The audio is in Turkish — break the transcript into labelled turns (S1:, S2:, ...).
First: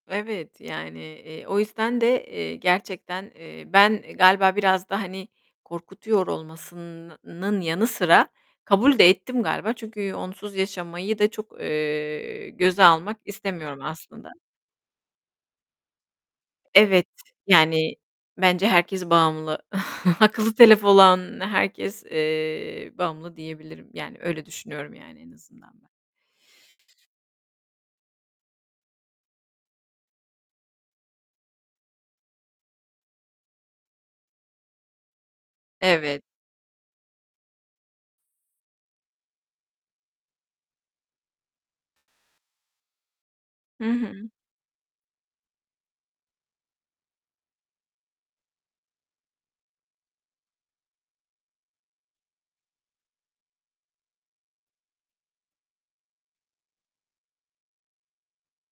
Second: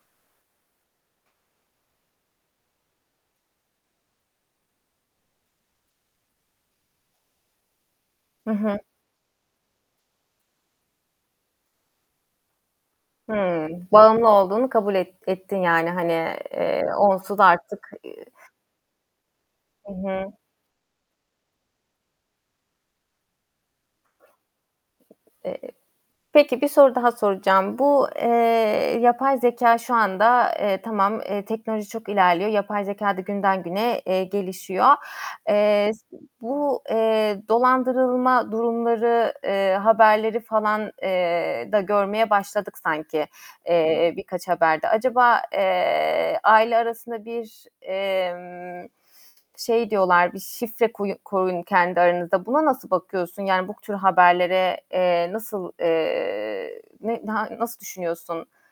S1: Evet, yani, eee, o yüzden de, eee, gerçekten, eee, ben galiba biraz da, hani, korkutuyor olmasın nın yanı sıra
S2: Hı hı.
S1: kabul de ettim galiba çünkü onsuz yaşamayı da çok, eee, göze almak istemiyorum
S2: Hımm.
S1: aslında.
S2: Bağımlı olduğunu kabul et ettin yani, hani, eee,
S1: Evet,
S2: onsuz artık,
S1: yani,
S2: eee
S1: bence herkes bağımlı.
S2: Hı hı.
S1: Akıllı telefon olan herkes, eee, bağımlı diyebilirim yani öyle düşünüyorum yani en
S2: Eee,
S1: azından ben.
S2: peki bir soru daha soracağım. Bu, eee, yapay zekâ şu anda, eee, tamam, eee, teknoloji çok ilerliyor. Yapay zekâ da günden güne, eee, gelişiyor. Eee, s
S1: Evet.
S2: bu, eee, dolandırılma durumları, eee, haberleri falan, eee, da görmeye başladık sanki,
S1: Hı
S2: eee,
S1: hı.
S2: birkaç haberde. Acaba, eee, aile arasında bir, emm, şey diyorlar, bir şifre koy koyun kendi aranızda. Buna nasıl bakıyorsun? Yani bu k tür haberlere, eee, nasıl, eee, ne na ha nasıl düşünüyorsun?